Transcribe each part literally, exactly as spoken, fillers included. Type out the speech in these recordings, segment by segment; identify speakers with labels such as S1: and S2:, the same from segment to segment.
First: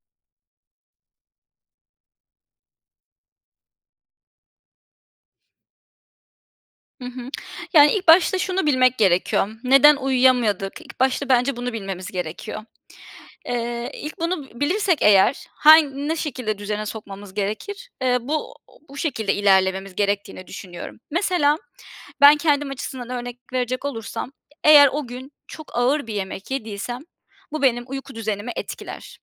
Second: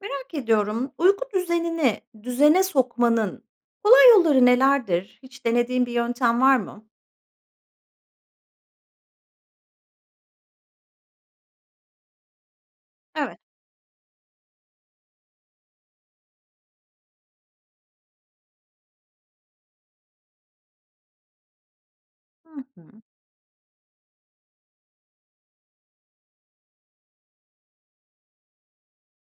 S1: Merak ediyorum, uyku düzenini düzene sokmanın kolay yolları nelerdir? Hiç denediğin bir yöntem var mı?
S2: Hı hı. Yani, ilk başta şunu bilmek gerekiyor: Neden uyuyamadık? İlk başta bence bunu bilmemiz gerekiyor.
S1: Evet.
S2: Eee, ilk bunu b bilirsek eğer han ne şekilde düzene sokmamız gerekir? Eee, bu bu şekilde ilerlememiz gerektiğini düşünüyorum. Mesela ben
S1: Hı
S2: kendim
S1: hı.
S2: açısından örnek verecek olursam, eğer o gün çok ağır bir yemek yediysem bu benim uyku düzenimi etkiler.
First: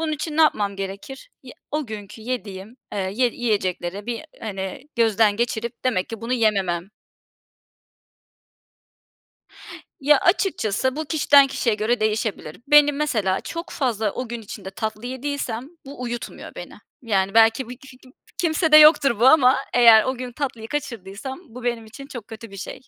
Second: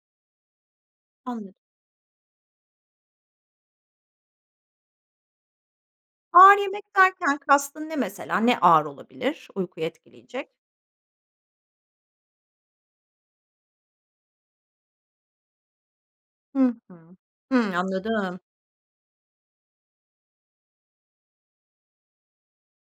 S2: Bunun için ne yapmam gerekir? Ye
S1: Anladım.
S2: o günkü yediğim, eee, ye yiyecekleri bir, hani, gözden geçirip demek ki bunu
S1: Ağır
S2: yememem
S1: yemek derken kastın ne mesela? Ne ağır olabilir uykuyu
S2: Ya,
S1: etkileyecek?
S2: açıkçası bu kişiden kişiye göre değişebilir. Beni, mesela, çok fazla o gün içinde tatlı yediysem bu uyutmuyor
S1: Hı
S2: beni.
S1: hı.
S2: Yani, belki
S1: Hımm.
S2: [unintelligible]
S1: Anladım.
S2: kimsede yoktur bu ama eğer o gün tatlıyı kaçırdıysam bu benim için çok kötü bir şey.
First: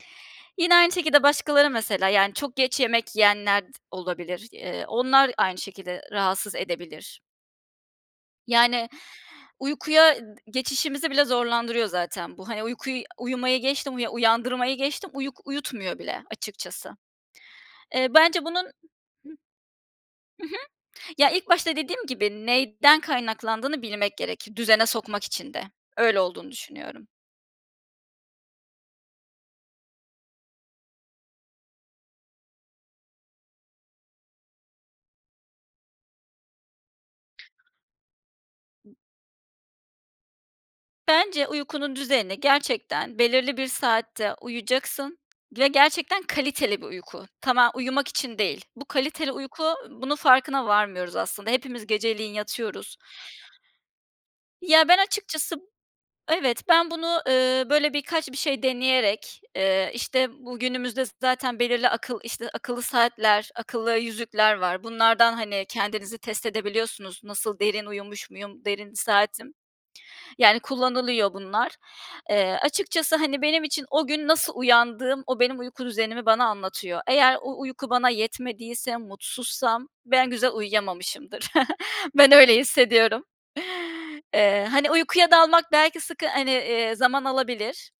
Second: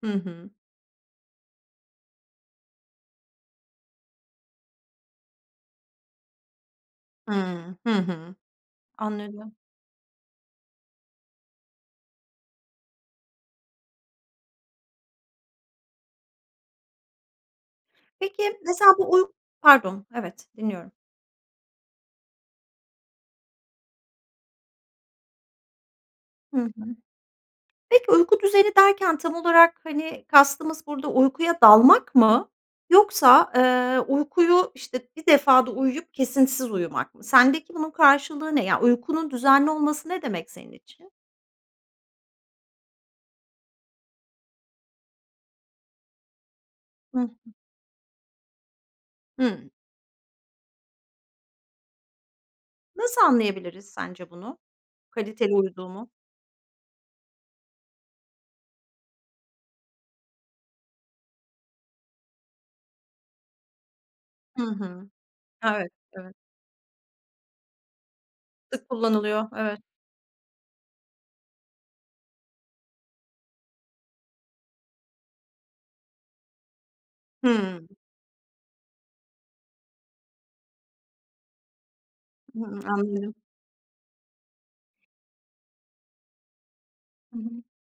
S1: Hı hı.
S2: Yine aynı şekilde başkaları, mesela, yani, çok geç yemek yiyenler d olabilir. Eee, onlar aynı şekilde, eee, rahatsız edebilir.
S1: Hıı. Hı hı.
S2: Yani,
S1: Anladım.
S2: uykuya d geçişimizi bile zorlandırıyor zaten bu, hani, uykuy uyumayı geçtim uya uyandırmayı geçtim uyuk uyutmuyor bile açıkçası. Eee, bence
S1: Peki,
S2: bunun
S1: mesela, bu uy pardon, evet.
S2: Hı hı.
S1: Dinliyorum.
S2: Ya, ilk başta dediğim gibi, neyden kaynaklandığını bilmek gerekir düzene sokmak için de. Öyle olduğunu
S1: Hı hı.
S2: düşünüyorum.
S1: Peki, uyku düzeni derken tam olarak, hani, kastımız burada uykuya dalmak mı yoksa, eee, uykuyu, işte, bir defada uyuyup kesintisiz uyumak mı? Sendeki bunun karşılığı ne? Yani, uykunun düzenli olması ne demek senin için?
S2: Bence uykunun düzenini gerçekten belirli bir saatte uyuyacaksın ve gerçekten kaliteli bir
S1: Hı
S2: uyku.
S1: hı.
S2: Tama uyumak için değil. Bu kaliteli uyku,
S1: Hıı.
S2: ııı, bunun farkına varmıyoruz aslında. Hepimiz geceleyin yatıyoruz.
S1: Nasıl anlayabiliriz sence bunu?
S2: Ya, ben
S1: Kaliteli
S2: açıkçası
S1: uyuduğumu?
S2: evet, ben bunu, eee, böyle, birkaç bir şey deneyerek, eee, işte bu günümüzde z zaten belirli akıl işte, akıllı saatler, akıllı yüzükler
S1: Hı
S2: var.
S1: hı.
S2: Bunlardan, hani,
S1: Evet
S2: kendinizi
S1: evet.
S2: test edebiliyorsunuz. Nasıl derin uyumuş muyum,
S1: Sık
S2: derin
S1: kullanılıyor,
S2: saatim.
S1: evet.
S2: Yani, kullanılıyor bunlar. Eee, açıkçası, hani, benim için o gün nasıl uyandığım, o benim uyku düzenimi bana anlatıyor. Eğer o
S1: Hımm.
S2: uyku bana yetmediyse, mutsuzsam, ben güzel uyuyamamışımdır. Ben öyle
S1: Hımm,
S2: hissediyorum.
S1: anladım.
S2: Eee, hani, uykuya dalmak belki sıkı hani, eee, zaman
S1: Hı hı.
S2: alabilir,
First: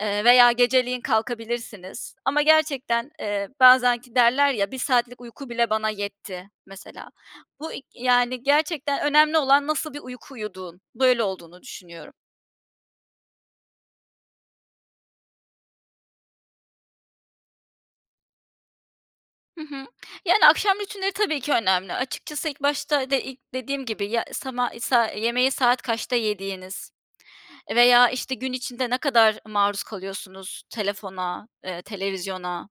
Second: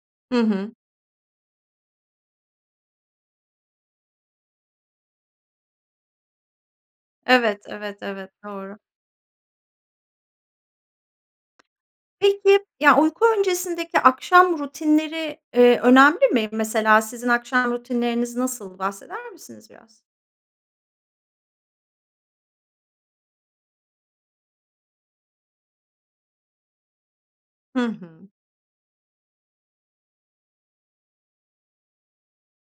S2: eee,
S1: Hı
S2: veya
S1: hı.
S2: geceleyin kalkabilirsiniz ama gerçekten, eee, bazen ki derler ya, "bir saatlik uyku bile bana yetti," mesela.
S1: Evet,
S2: Bu i
S1: evet evet.
S2: yani,
S1: Doğru.
S2: gerçekten önemli olan nasıl bir uyku uyuduğun. Böyle olduğunu düşünüyorum.
S1: Peki, ya, uyku öncesindeki akşam rutinleri, eee, önemli mi? Mesela sizin akşam rutinleriniz nasıl? Bahseder
S2: Hı
S1: misiniz
S2: hı.
S1: biraz?
S2: Yani, akşam rutinleri, tabii ki önemli. Açıkçası ilk başta de ik dediğim gibi, ya sama iii, sa yemeği saat kaçta yediğiniz
S1: Hı
S2: veya,
S1: hı.
S2: işte, gün içinde ne kadar maruz kalıyorsunuz telefona, eee, televizyona.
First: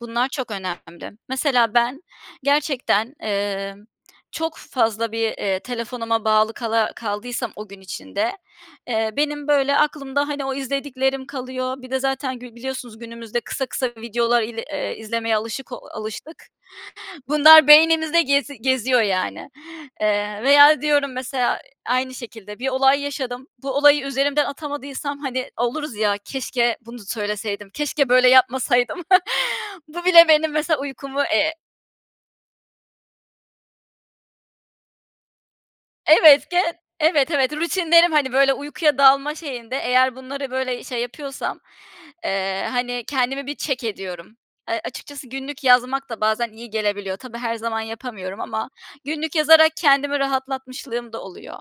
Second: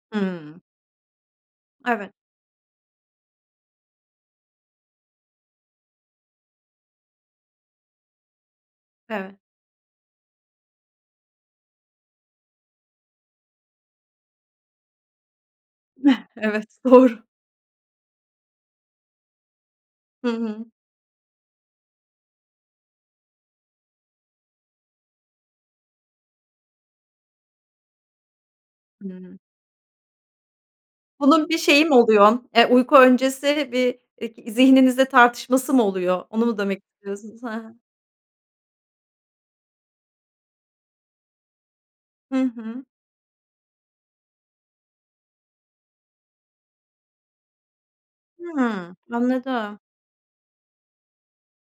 S2: Bunlar çok
S1: Hımm.
S2: önemli. Mesela ben,
S1: Evet.
S2: gerçekten, emm çok fazla bir, eee, telefonuma bağlı kala kaldıysam o gün içinde, eee,
S1: Evet.
S2: benim, böyle, aklımda, hani, o izlediklerim kalıyor. Bir de zaten gü biliyorsunuz günümüzde kısa kısa videolar il eee, izlemeye alışık o alıştık.
S1: Evet. Doğru.
S2: Bunlar beynimizde gezi geziyor, yani.
S1: Hı
S2: Eee,
S1: hı.
S2: veya diyorum mesela aynı şekilde bir olay yaşadım, bu olayı üzerimden atamadıysam, hani, oluruz ya, "Keşke bunu söyleseydim, keşke böyle yapmasaydım."
S1: Hımm.
S2: bu bile benim, mesela, uykumu,
S1: Bunun
S2: eee
S1: bir şeyi mi oluyor? Eee, uyku öncesi bir ik zihninizde tartışması mı oluyor? Onu
S2: Evet,
S1: mu
S2: gen
S1: demek
S2: Evet,
S1: istiyorsunuz? He
S2: evet.
S1: he.
S2: Rutinlerim, hani, böyle, uykuya dalma şeyinde eğer bunları, böyle, şey, yapıyorsam,
S1: Hı
S2: eee,
S1: hı.
S2: hani, kendimi bir check ediyorum. Eee, açıkçası günlük yazmak da bazen iyi gelebiliyor. Tabii her zaman yapamıyorum ama
S1: Hımm,
S2: günlük yazarak
S1: anladım.
S2: kendimi rahatlatmışlığım da oluyor.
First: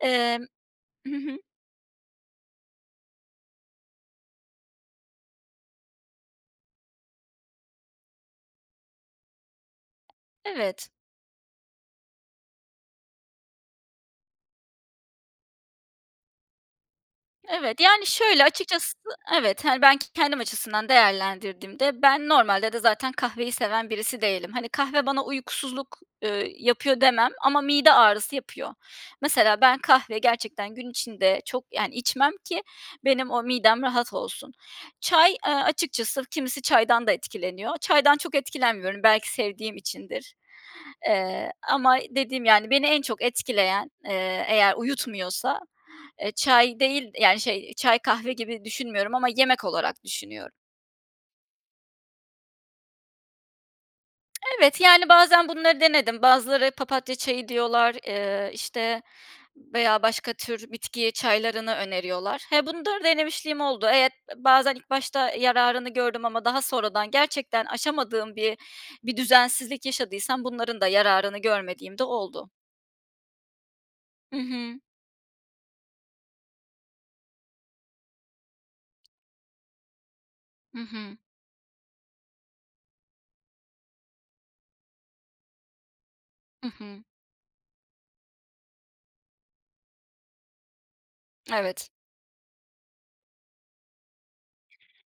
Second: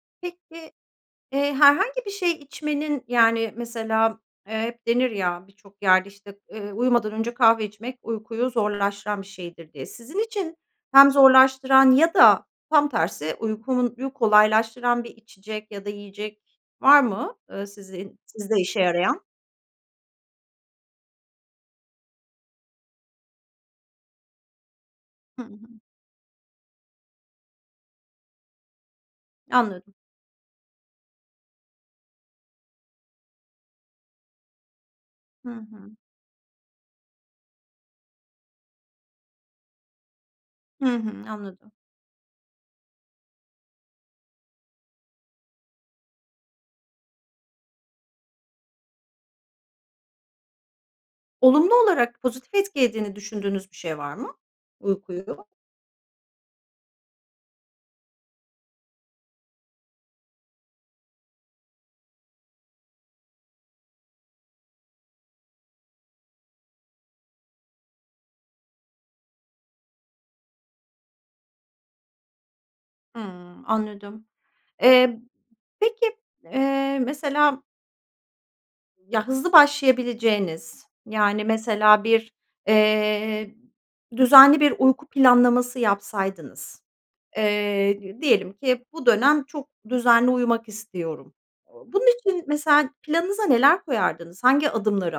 S2: Emm
S1: Peki,
S2: Hı hı.
S1: eee, herhangi bir şey içmenin, yani, mesela, eee, hep denir ya birçok yerde, işte, eee, "Uyumadan önce kahve içmek uykuyu zorlaştıran bir şeydir." diye. Sizin için
S2: Evet.
S1: hem zorlaştıran ya da tam tersi uykumunyu kolaylaştıran bir içecek ya da yiyecek var mı? Eee,
S2: Evet. Yani,
S1: sizi
S2: şöyle,
S1: sizde işe
S2: açıkçası
S1: yarayan?
S2: evet, hani, ben k kendim açısından değerlendirdiğimde ben normalde de zaten kahveyi seven birisi değilim. Hani, kahve bana
S1: Hı hı.
S2: uykusuzluk, eee, yapıyor demem ama mide ağrısı yapıyor. Mesela ben
S1: Anladım.
S2: kahveyi gerçekten gün içinde çok, yani, içmem ki benim o midem rahat olsun. Çay,
S1: Hı
S2: eee,
S1: hı.
S2: açıkçası kimisi çaydan da etkileniyor. Çaydan çok etkilenmiyorum. Belki sevdiğim içindir.
S1: Hı hı.
S2: Eee,
S1: Anladım.
S2: ama dediğim, yani, beni en çok etkileyen, eee, eğer uyutmuyorsa, eee, çay değil, yani, şey çay kahve gibi düşünmüyorum ama yemek olarak düşünüyorum.
S1: Olumlu olarak, pozitif etkiediğini düşündüğünüz bir şey var mı?
S2: Evet, yani,
S1: Uykuyu
S2: bazen bunları denedim. Bazıları papatya çayı diyorlar, eee, işte, veya başka tür bitki çaylarını öneriyorlar. He, bundarı denemişliğim oldu. Evet b bazen ilk başta yararını gördüm ama daha sonradan gerçekten aşamadığım bir bir düzensizlik yaşadıysam bunların da yararını görmediğim de oldu.
S1: Hımm, anladım.
S2: Hı hı.
S1: Eee, peki, eee, mesela ya hızlı
S2: Hı
S1: başlayabileceğiniz,
S2: hı.
S1: yani mesela bir, eee, düzenli bir uyku planlaması
S2: Hı
S1: yapsaydınız,
S2: hı.
S1: eee, d diyelim ki bu dönem çok düzenli uyumak istiyorum.
S2: Evet.
S1: Bunun için mesela planınıza neler koyardınız? Hangi adımları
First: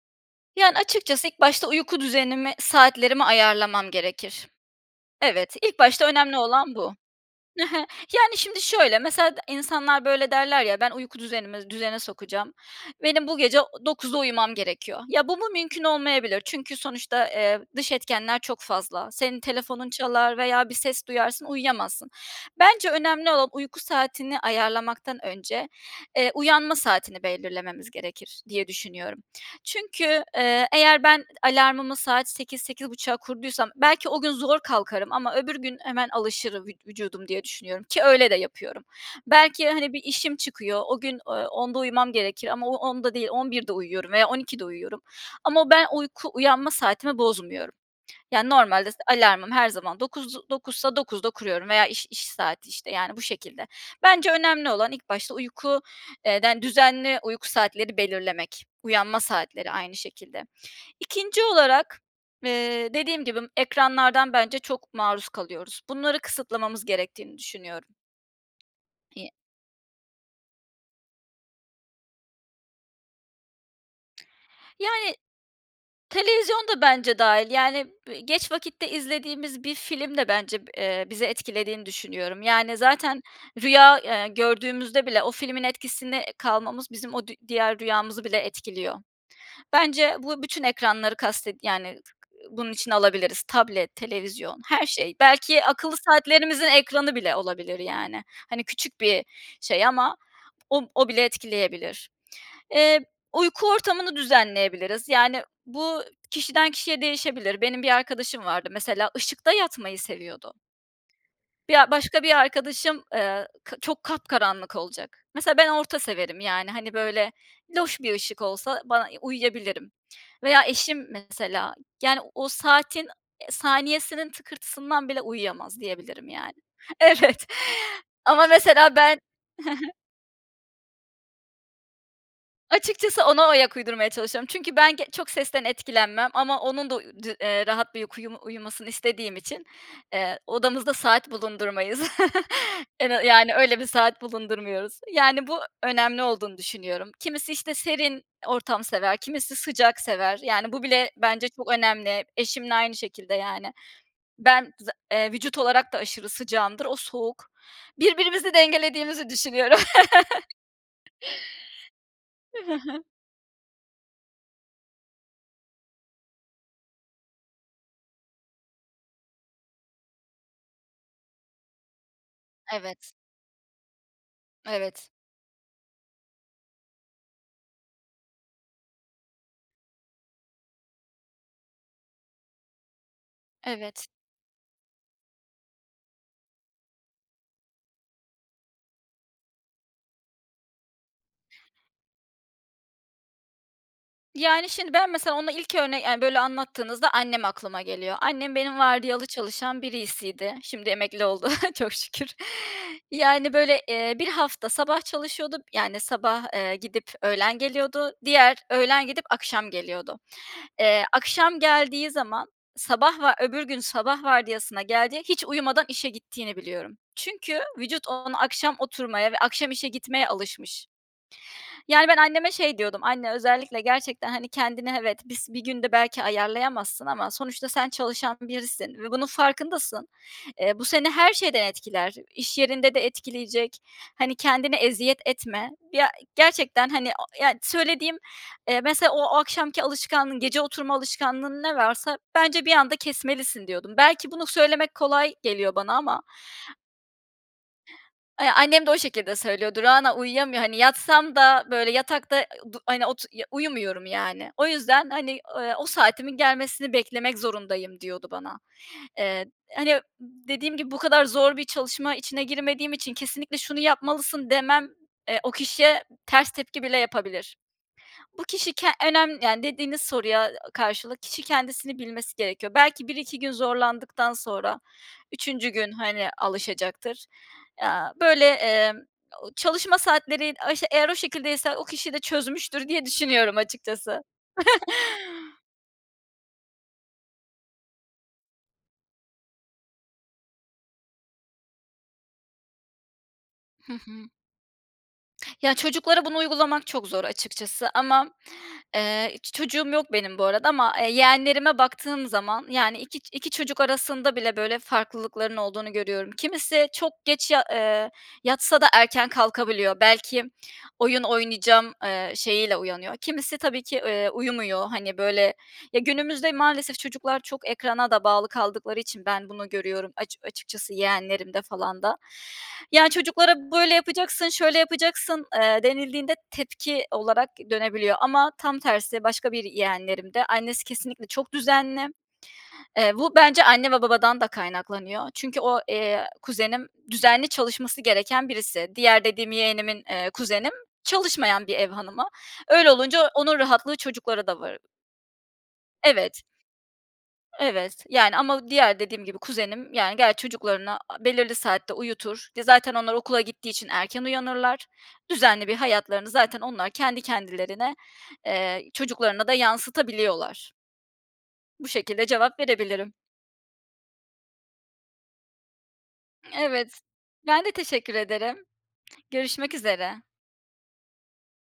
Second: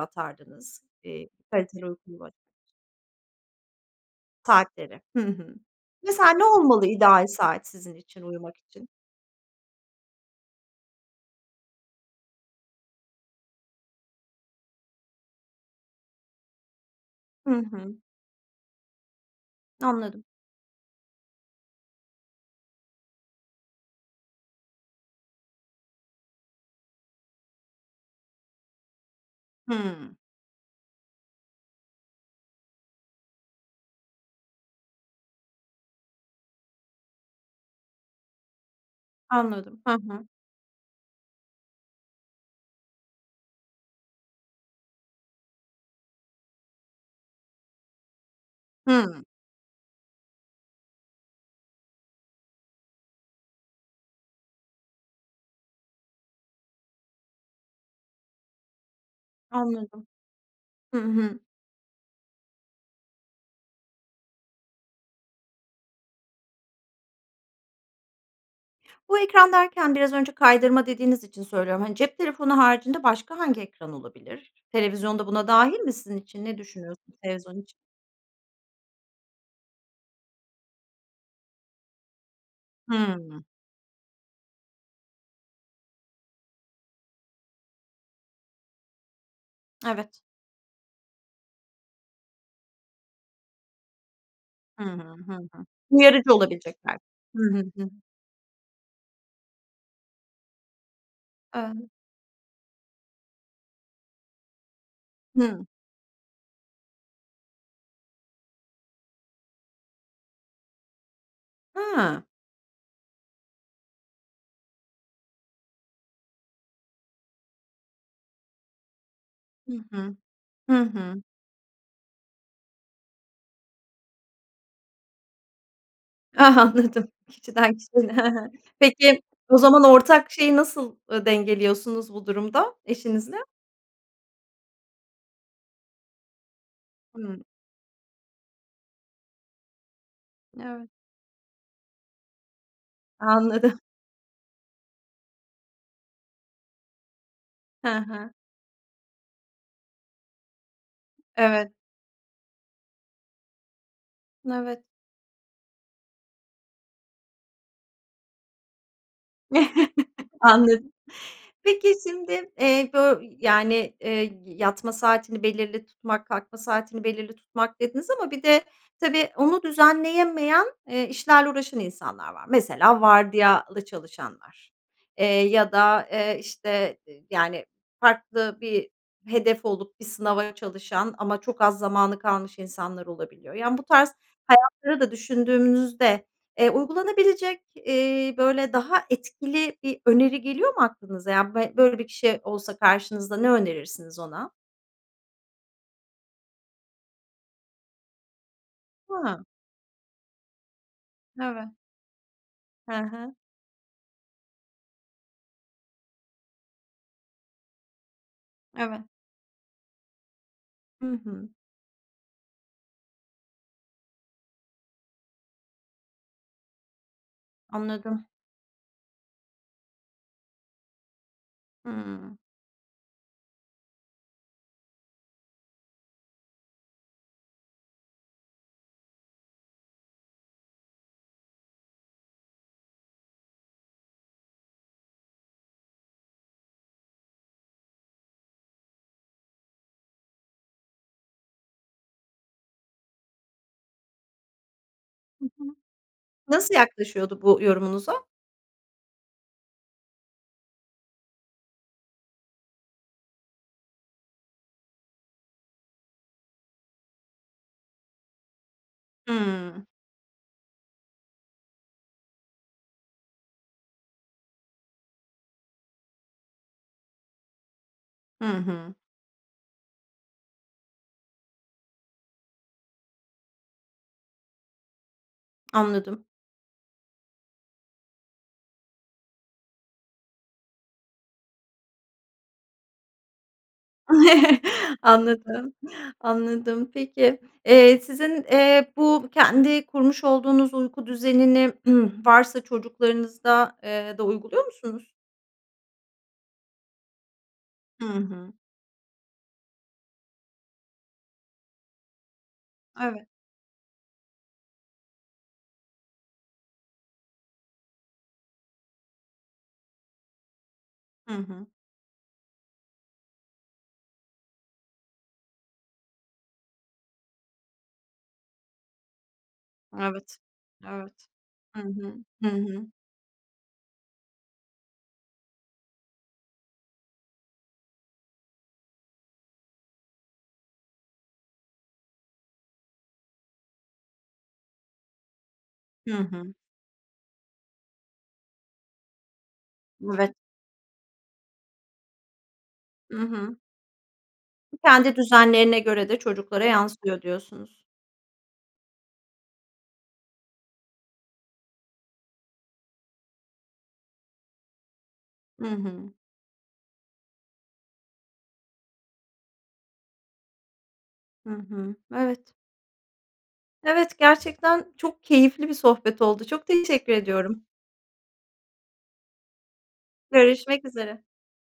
S2: Yani,
S1: atardınız?
S2: açıkçası
S1: Eee,
S2: ilk başta
S1: kaliteli
S2: uyku
S1: uykuyu [unintelligible]
S2: düzenimi, saatlerimi ayarlamam gerekir.
S1: Saatleri, hı hı.
S2: Evet, ilk başta
S1: Mesela
S2: önemli
S1: ne
S2: olan
S1: olmalı
S2: bu.
S1: ideal
S2: Hı
S1: saat
S2: hı.
S1: sizin için,
S2: Yani,
S1: uyumak
S2: şimdi
S1: için?
S2: şöyle, mesela d insanlar, böyle, derler ya, "Ben uyku düzenimi düzene sokacağım. Benim bu gece o dokuzda uyumam gerekiyor." Ya, bu mu mümkün olmayabilir çünkü sonuçta,
S1: Hı
S2: eee, dış
S1: hı.
S2: etkenler çok fazla. Senin telefonun
S1: Anladım.
S2: çalar veya bir ses duyarsın, uyuyamazsın. Bence önemli olan, uyku saatini ayarlamaktan önce, eee, uyanma saatini belirlememiz gerekir diye düşünüyorum.
S1: Hımm.
S2: Çünkü, eee, eğer ben alarmımı saat sekiz sekiz buçuğa kurduysam belki o gün zor kalkarım ama öbür gün hemen alışırım, vü vücudum diye düşünüyorum ki öyle de yapıyorum. Belki,
S1: Anladım.
S2: hani,
S1: Hı
S2: bir
S1: hı.
S2: işim çıkıyor. O gün, ooo, onda uyumam gerekir ama o onda değil, on birde uyuyorum veya on ikide uyuyorum ama o ben uyku uyanma saatimi bozmuyorum. Yani, normalde s
S1: Hımm.
S2: alarmım her zaman dokuz, dokuzsa dokuzda kuruyorum veya iş iş saati, işte, yani, bu şekilde. Bence önemli olan ilk başta uyku eee, den düzenli uyku saatleri belirlemek, uyanma saatleri aynı
S1: Anladım.
S2: şekilde.
S1: Hı hı.
S2: ikinci olarak, eee, dediğim gibi ekranlardan bence çok maruz kalıyoruz. Bunları kısıtlamamız gerektiğini düşünüyorum.
S1: Bu,
S2: [unintelligible]
S1: ekran derken biraz önce kaydırma dediğiniz için söylüyorum. Hani, cep telefonu haricinde başka hangi ekran olabilir?
S2: Yani,
S1: Televizyon da buna dâhil mi sizin için? Ne
S2: televizyon da
S1: düşünüyorsun
S2: bence dâhil,
S1: televizyon için?
S2: yani, b geç vakitte izlediğimiz bir film de bence b eee, bizi etkilediğini düşünüyorum. Yani, zaten
S1: Hıı.
S2: rüya, eee, gördüğümüzde bile o filmin etkisine kalmamız, bizim o dü diğer rüyamızı bile etkiliyor.
S1: Evet.
S2: Bence bu bütün ekranları kasted yani, [unintelligible] bunun içine alabiliriz. Tablet, televizyon
S1: Hı
S2: her
S1: hı,
S2: şey,
S1: hı hı.
S2: belki akıllı
S1: Uyarıcı
S2: saatlerimizin
S1: olabilecekler.
S2: ekranı bile
S1: Hı hı,
S2: olabilir,
S1: hıı.
S2: yani. Hani, küçük bir şey ama o o bile
S1: [unintelligible]
S2: etkileyebilir. Eee, uyku ortamını düzenleyebiliriz. Yani,
S1: Hı.
S2: bu kişiden kişiye değişebilir. Benim bir arkadaşım vardı mesela, ışıkta yatmayı seviyordu. Bi ya, başka
S1: Ha!
S2: bir arkadaşım, eee, kı çok kapkaranlık olacak. Mesela ben orta severim, yani, hani, böyle, loş bir ışık olsa bana
S1: Hı
S2: uyuyabilirim.
S1: hı.
S2: Veya
S1: Hı
S2: eşim
S1: hı.
S2: mesela, yani, o saatin saniyesinin tıkırtısından bile uyuyamaz diyebilirim, yani.
S1: Ah, anladım
S2: Evet,
S1: kişiden kişiyle. He
S2: ama
S1: he.
S2: mesela ben
S1: Peki, o
S2: He
S1: zaman
S2: he
S1: ortak şeyi nasıl, ııı, dengeliyorsunuz bu durumda,
S2: Açıkçası
S1: eşinizle?
S2: ona ayak uydurmaya çalışıyorum çünkü ben ge çok sesten etkilenmem ama onun da, uuu, de
S1: Hımm.
S2: eee, rahat bir uykuyu uyumasını istediğim için, eee,
S1: Evet.
S2: odamızda saat bulundurmayız. Ena yani,
S1: Anladım.
S2: öyle bir saat bulundurmuyoruz. Yani, bu önemli olduğunu düşünüyorum. Kimisi, işte,
S1: He
S2: serin
S1: he.
S2: ortam sever, kimisi sıcak sever. Yani, bu bile bence çok
S1: Evet.
S2: önemli. Eşimle aynı şekilde, yani. Ben
S1: Evet.
S2: za eee, vücut olarak da aşırı sıcağımdır, o soğuk. Birbirimizi dengelediğimizi düşünüyorum.
S1: Anladım. Peki, şimdi, eee, bö y yani, eee, y yatma saatini belirli tutmak, kalkma saatini belirli tutmak dediniz ama bir de tabii, onu düzenleyemeyen, eee, işlerle uğraşan insanlar var. Mesela
S2: Evet.
S1: vardiyalı çalışanlar,
S2: Evet.
S1: eee, ya da, eee, işte, ııı, yani, farklı bir hedef olup bir sınava çalışan ama çok az zamanı kalmış insanlar olabiliyor. Yani, bu
S2: Evet.
S1: tarz hayatları da düşündüğümüzde, eee, uygulanabilecek, eee, böyle, daha etkili bir öneri geliyor mu aklınıza? Yani, be böyle bir kişi olsa karşınızda ne önerirsiniz ona?
S2: Yani, şimdi, ben mesela onu ilk örne yani, böyle anlattığınızda annem aklıma geliyor. Annem benim vardiyalı
S1: He.
S2: çalışan biriysiydi. Şimdi emekli oldu.
S1: Evet.
S2: Çok şükür.
S1: He he.
S2: Yani, böyle, eee, bir hafta sabah çalışıyordu, yani, sabah, eee, gidip öğlen geliyordu. Diğer,
S1: Evet.
S2: öğlen gidip akşam geliyordu. Eee,
S1: Hı hı.
S2: akşam geldiği zaman, sabah va öbür gün sabah vardiyasına geldiği, hiç uyumadan işe gittiğini biliyorum. Çünkü vücut
S1: Anladım.
S2: ona, akşam oturmaya ve akşam işe gitmeye alışmış. Yani, ben
S1: Hıı.
S2: anneme şey diyordum: "Anne özellikle gerçekten, hani, kendini, evet, bis bir günde belki ayarlayamazsın ama sonuçta sen çalışan birisin ve bunun farkındasın. Eee, bu seni her şeyden etkiler. İş yerinde de etkileyecek. Hani, kendine eziyet etme." Ya gerçekten, hani, o ya söylediğim, eee, "Mesela, o akşamki alışkanlığın, gece oturma alışkanlığın, ne varsa bence bir anda kesmelisin." diyordum. Belki bunu söylemek kolay
S1: Hı hı.
S2: geliyor bana ama
S1: Nasıl yaklaşıyordu bu yorumunuza?
S2: Eee, annem de o şekilde söylüyordu, "Rana, uyuyamıyor hani, yatsam da, böyle, yatakta, eee, du hani, otur ya uyumuyorum yani. O yüzden, hani, ııı, o saatimin gelmesini beklemek zorundayım." diyordu bana. Eee,
S1: Hımm.
S2: hani, dediğim gibi bu kadar zor bir çalışma içine girmediğim için, kesinlikle şunu yapmalısın demem, eee, o kişiye ters tepki bile yapabilir. Bu
S1: Hı
S2: kişi ke
S1: hı.
S2: önem yani, dediğiniz soruya ı karşılık, kişi kendisini bilmesi gerekiyor. Belki bir iki gün zorlandıktan sonra, üçüncü gün,
S1: Anladım.
S2: hani, alışacaktır. Aaa, böyle, emm, çalışma saatleri eğer o şekildeyse o kişi de çözmüştür diye düşünüyorum açıkçası.
S1: Anladım, anladım. Peki. Eee, sizin, eee, bu kendi kurmuş olduğunuz uyku düzenini varsa çocuklarınızda,
S2: Hı
S1: eee, da
S2: hı.
S1: uyguluyor musunuz?
S2: Ya, çocuklara bunu uygulamak çok zor açıkçası
S1: Hı
S2: ama m
S1: hı.
S2: eee, hiç çocuğum yok benim bu arada ama, eee, yeğenlerime baktığım zaman, yani, iki
S1: Evet.
S2: ç iki çocuk arasında bile, böyle, farklılıkların olduğunu görüyorum. Kimisi çok geç ya eee, yatsa da erken kalkabiliyor. Belki m oyun
S1: Hı hı.
S2: oynayacağım, eee, şeyiyle uyanıyor. Kimisi tabii ki, eee, uyumuyor, hani, böyle ya, günümüzde maalesef çocuklar çok ekrana da bağlı kaldıkları için ben bunu görüyorum
S1: Evet.
S2: açı açıkçası
S1: Evet.
S2: yeğenlerimde
S1: Hı
S2: falan
S1: hı,
S2: da.
S1: hı hı.
S2: Ya, çocuklara, "Böyle yapacaksın, şöyle yapacaksın." eee, denildiğinde tepki olarak dönebiliyor ama tam tersi başka bir yeğenlerimde, annesi kesinlikle çok düzenli. Eee, bu bence anne ve babadan da kaynaklanıyor çünkü o,
S1: Hı
S2: eee,
S1: hı.
S2: kuzenim düzenli çalışması gereken birisi. Diğer dediğim yeğenimin, eee,
S1: Evet.
S2: kuzenim çalışmayan bir ev hanımı. Öyle
S1: I
S2: olunca
S1: hı.
S2: onun rahatlığı çocuklara da varı
S1: Kendi düzenlerine göre de
S2: Evet.
S1: çocuklara yansıyor, diyorsunuz.
S2: Evet, yani, ama diğer dediğim gibi kuzenim, yani, ger çocuklarına a belirli saatte uyutur. Di zaten onlar okula gittiği için erken uyanırlar.
S1: Hı
S2: Düzenli bir
S1: hı.
S2: hayatlarını zaten onlar kendi kendilerine, eee, çocuklarına da yansıtabiliyorlar.
S1: Hı
S2: Bu
S1: hı.
S2: şekilde
S1: Evet.
S2: cevap verebilirim.
S1: Evet, gerçekten çok keyifli bir sohbet oldu. Çok
S2: Evet,
S1: teşekkür ediyorum.
S2: ben de teşekkür ederim. Görüşmek üzere.
S1: Görüşmek üzere.